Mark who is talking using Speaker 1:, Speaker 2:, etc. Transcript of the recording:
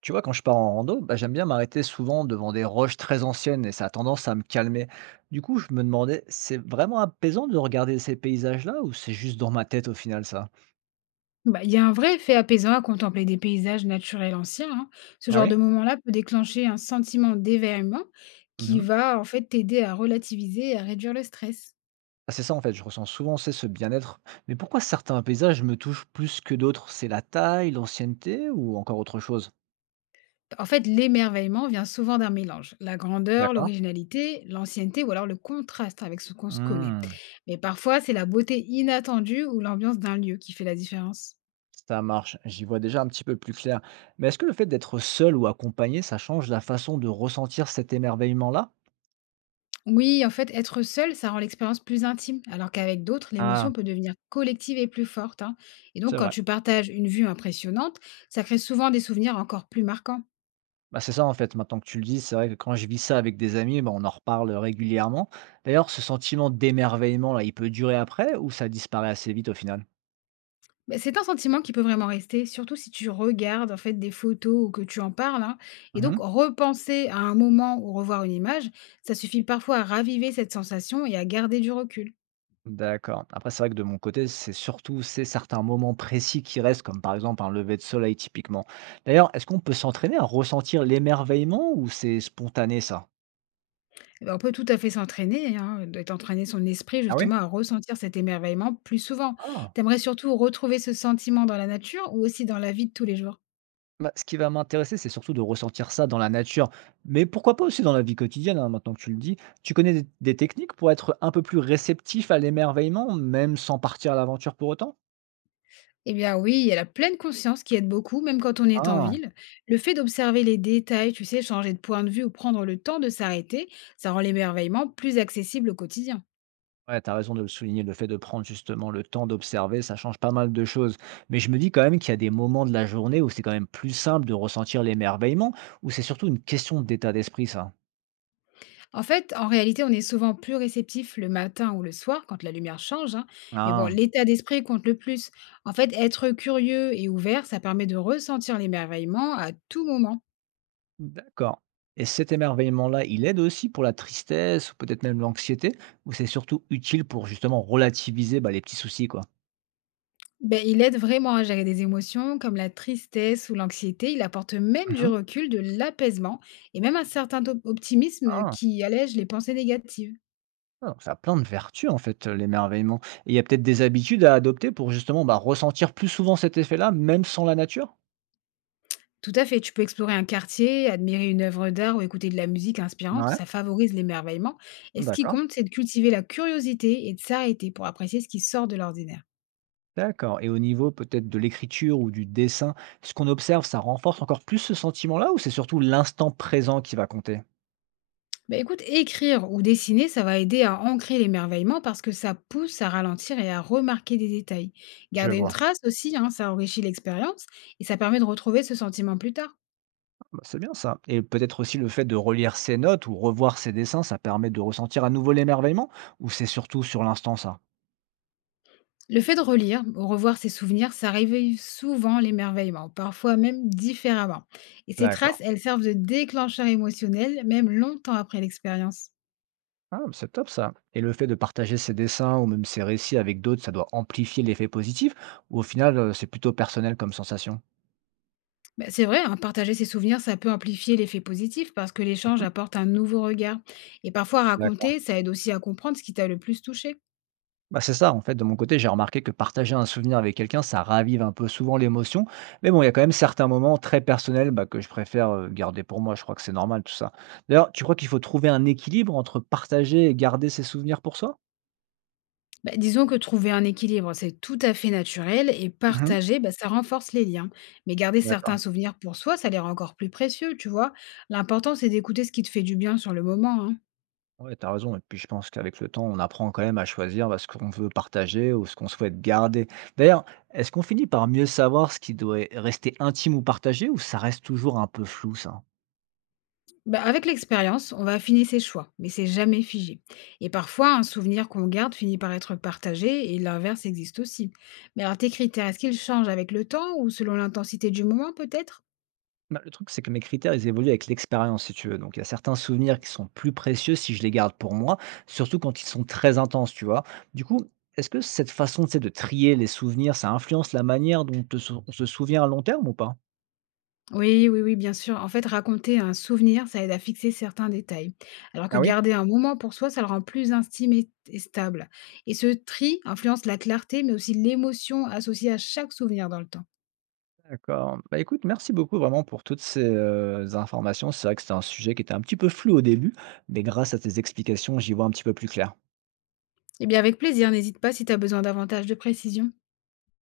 Speaker 1: Tu vois, quand je pars en rando, bah, j'aime bien m'arrêter souvent devant des roches très anciennes et ça a tendance à me calmer. Du coup, je me demandais, c'est vraiment apaisant de regarder ces paysages-là ou c'est juste dans ma tête au final ça?
Speaker 2: Bah, il y a un vrai effet apaisant à contempler des paysages naturels anciens, hein. Ce
Speaker 1: Ah
Speaker 2: genre
Speaker 1: oui?
Speaker 2: de moment-là peut déclencher un sentiment d'éveillement qui
Speaker 1: Mhm.
Speaker 2: va en fait t'aider à relativiser et à réduire le stress.
Speaker 1: Ah, c'est ça en fait, je ressens souvent c'est ce bien-être. Mais pourquoi certains paysages me touchent plus que d'autres? C'est la taille, l'ancienneté ou encore autre chose?
Speaker 2: En fait, l'émerveillement vient souvent d'un mélange. La grandeur,
Speaker 1: D'accord.
Speaker 2: l'originalité, l'ancienneté ou alors le contraste avec ce qu'on se connaît.
Speaker 1: Hmm,
Speaker 2: Mais parfois, c'est la beauté inattendue ou l'ambiance d'un lieu qui fait la différence.
Speaker 1: ça marche, j'y vois déjà un petit peu plus clair. Mais est-ce que le fait d'être seul ou accompagné, ça change la façon de ressentir cet émerveillement-là?
Speaker 2: Oui, en fait, être seul, ça rend l'expérience plus intime, alors qu'avec d'autres,
Speaker 1: Ah,
Speaker 2: l'émotion peut devenir collective et plus forte, hein. Et
Speaker 1: c'est
Speaker 2: donc, quand
Speaker 1: vrai.
Speaker 2: tu partages une vue impressionnante, ça crée souvent des souvenirs encore plus marquants.
Speaker 1: Bah, c'est ça en fait, maintenant que tu le dis, c'est vrai que quand je vis ça avec des amis, bah, on en reparle régulièrement. D'ailleurs, ce sentiment d'émerveillement là, il peut durer après ou ça disparaît assez vite au final?
Speaker 2: Mais c'est un sentiment qui peut vraiment rester, surtout si tu regardes en fait des photos ou que tu en parles, hein. Et donc,
Speaker 1: Mmh.
Speaker 2: repenser à un moment ou revoir une image, ça suffit parfois à raviver cette sensation et à garder du recul.
Speaker 1: D'accord. Après, c'est vrai que de mon côté, c'est surtout c'est certains moments précis qui restent, comme par exemple un lever de soleil typiquement. D'ailleurs, est-ce qu'on peut s'entraîner à ressentir l'émerveillement ou c'est spontané ça?
Speaker 2: Eh ben, on peut tout à fait s'entraîner, hein, d'être entraîner son esprit
Speaker 1: Ah oui?
Speaker 2: justement à ressentir cet émerveillement plus souvent.
Speaker 1: Ah!
Speaker 2: T'aimerais surtout retrouver ce sentiment dans la nature ou aussi dans la vie de tous les jours?
Speaker 1: Bah, ce qui va m'intéresser, c'est surtout de ressentir ça dans la nature, mais pourquoi pas aussi dans la vie quotidienne, hein, maintenant que tu le dis. Tu connais des techniques pour être un peu plus réceptif à l'émerveillement, même sans partir à l'aventure pour autant?
Speaker 2: Eh bien oui, il y a la pleine conscience qui aide beaucoup, même quand on est en
Speaker 1: Ah,
Speaker 2: ville. Le fait d'observer les détails, tu sais, changer de point de vue ou prendre le temps de s'arrêter, ça rend l'émerveillement plus accessible au quotidien.
Speaker 1: ouais, t'as raison de le souligner, le fait de prendre justement le temps d'observer, ça change pas mal de choses. Mais je me dis quand même qu'il y a des moments de la journée où c'est quand même plus simple de ressentir l'émerveillement, où c'est surtout une question d'état d'esprit, ça.
Speaker 2: En fait, en réalité, on est souvent plus réceptif le matin ou le soir quand la lumière change, hein. Mais bon,
Speaker 1: Ah.
Speaker 2: l'état d'esprit compte le plus. En fait, être curieux et ouvert, ça permet de ressentir l'émerveillement à tout moment.
Speaker 1: D'accord. Et cet émerveillement-là, il aide aussi pour la tristesse ou peut-être même l'anxiété, ou c'est surtout utile pour justement relativiser bah, les petits soucis, quoi?
Speaker 2: Ben, il aide vraiment à gérer des émotions comme la tristesse ou l'anxiété. Il apporte même du
Speaker 1: Mhm.
Speaker 2: recul, de l'apaisement et même un certain optimisme
Speaker 1: Ah,
Speaker 2: qui allège les pensées négatives.
Speaker 1: ah, donc ça a plein de vertus en fait, l'émerveillement. Et il y a peut-être des habitudes à adopter pour justement bah, ressentir plus souvent cet effet-là, même sans la nature?
Speaker 2: Tout à fait, tu peux explorer un quartier, admirer une œuvre d'art ou écouter de la musique inspirante,
Speaker 1: Ouais,
Speaker 2: ça favorise l'émerveillement. Et ce qui
Speaker 1: d'accord.
Speaker 2: compte, c'est de cultiver la curiosité et de s'arrêter pour apprécier ce qui sort de l'ordinaire.
Speaker 1: D'accord. Et au niveau peut-être de l'écriture ou du dessin, ce qu'on observe, ça renforce encore plus ce sentiment-là ou c'est surtout l'instant présent qui va compter?
Speaker 2: Bah écoute, écrire ou dessiner, ça va aider à ancrer l'émerveillement parce que ça pousse à ralentir et à remarquer des détails.
Speaker 1: Je
Speaker 2: Garder une
Speaker 1: vois.
Speaker 2: trace aussi, hein, ça enrichit l'expérience et ça permet de retrouver ce sentiment plus tard.
Speaker 1: Bah, c'est bien ça. Et peut-être aussi le fait de relire ses notes ou revoir ses dessins, ça permet de ressentir à nouveau l'émerveillement ou c'est surtout sur l'instant ça?
Speaker 2: Le fait de relire ou revoir ses souvenirs, ça réveille souvent l'émerveillement, parfois même différemment. Et ces
Speaker 1: D'accord.
Speaker 2: traces, elles servent de déclencheur émotionnel, même longtemps après l'expérience.
Speaker 1: Ah, mais c'est top ça. Et le fait de partager ses dessins ou même ses récits avec d'autres, ça doit amplifier l'effet positif ou au final, c'est plutôt personnel comme sensation?
Speaker 2: Bah, c'est vrai, hein, partager ses souvenirs, ça peut amplifier l'effet positif parce que l'échange apporte un nouveau regard. Et parfois,
Speaker 1: Mhm.
Speaker 2: raconter, ça aide aussi à comprendre ce qui t'a le plus touché.
Speaker 1: Bah, c'est ça, en fait, de mon côté, j'ai remarqué que partager un souvenir avec quelqu'un, ça ravive un peu souvent l'émotion. Mais bon, il y a quand même certains moments très personnels bah, que je préfère garder pour moi. Je crois que c'est normal tout ça. D'ailleurs, tu crois qu'il faut trouver un équilibre entre partager et garder ses souvenirs pour soi?
Speaker 2: Bah, disons que trouver un équilibre, c'est tout à fait naturel et
Speaker 1: Mhm.
Speaker 2: partager, bah, ça renforce les liens. Mais garder
Speaker 1: D'accord.
Speaker 2: certains souvenirs pour soi, ça les rend encore plus précieux, tu vois. L'important, c'est d'écouter ce qui te fait du bien sur le moment, hein.
Speaker 1: Ouais, t'as raison. Et puis je pense qu'avec le temps, on apprend quand même à choisir bah, ce qu'on veut partager ou ce qu'on souhaite garder. D'ailleurs, est-ce qu'on finit par mieux savoir ce qui doit rester intime ou partagé ou ça reste toujours un peu flou, ça?
Speaker 2: Bah, avec l'expérience, on va affiner ses choix, mais c'est jamais figé. Et parfois, un souvenir qu'on garde finit par être partagé et l'inverse existe aussi. Mais alors, tes critères, est-ce qu'ils changent avec le temps ou selon l'intensité du moment peut-être?
Speaker 1: Bah, le truc, c'est que mes critères, ils évoluent avec l'expérience, si tu veux. Donc, il y a certains souvenirs qui sont plus précieux si je les garde pour moi, surtout quand ils sont très intenses, tu vois. Du coup, est-ce que cette façon, tu sais, de trier les souvenirs, ça influence la manière dont on se souvient à long terme ou pas?
Speaker 2: Oui, oui, oui, bien sûr. En fait, raconter un souvenir, ça aide à fixer certains détails. Alors que
Speaker 1: Ah oui?
Speaker 2: garder un moment pour soi, ça le rend plus intime et stable. Et ce tri influence la clarté, mais aussi l'émotion associée à chaque souvenir dans le temps.
Speaker 1: D'accord. Bah écoute, merci beaucoup vraiment pour toutes ces informations. C'est vrai que c'était un sujet qui était un petit peu flou au début, mais grâce à tes explications, j'y vois un petit peu plus clair.
Speaker 2: Eh bien, avec plaisir, n'hésite pas si tu as besoin davantage de précision.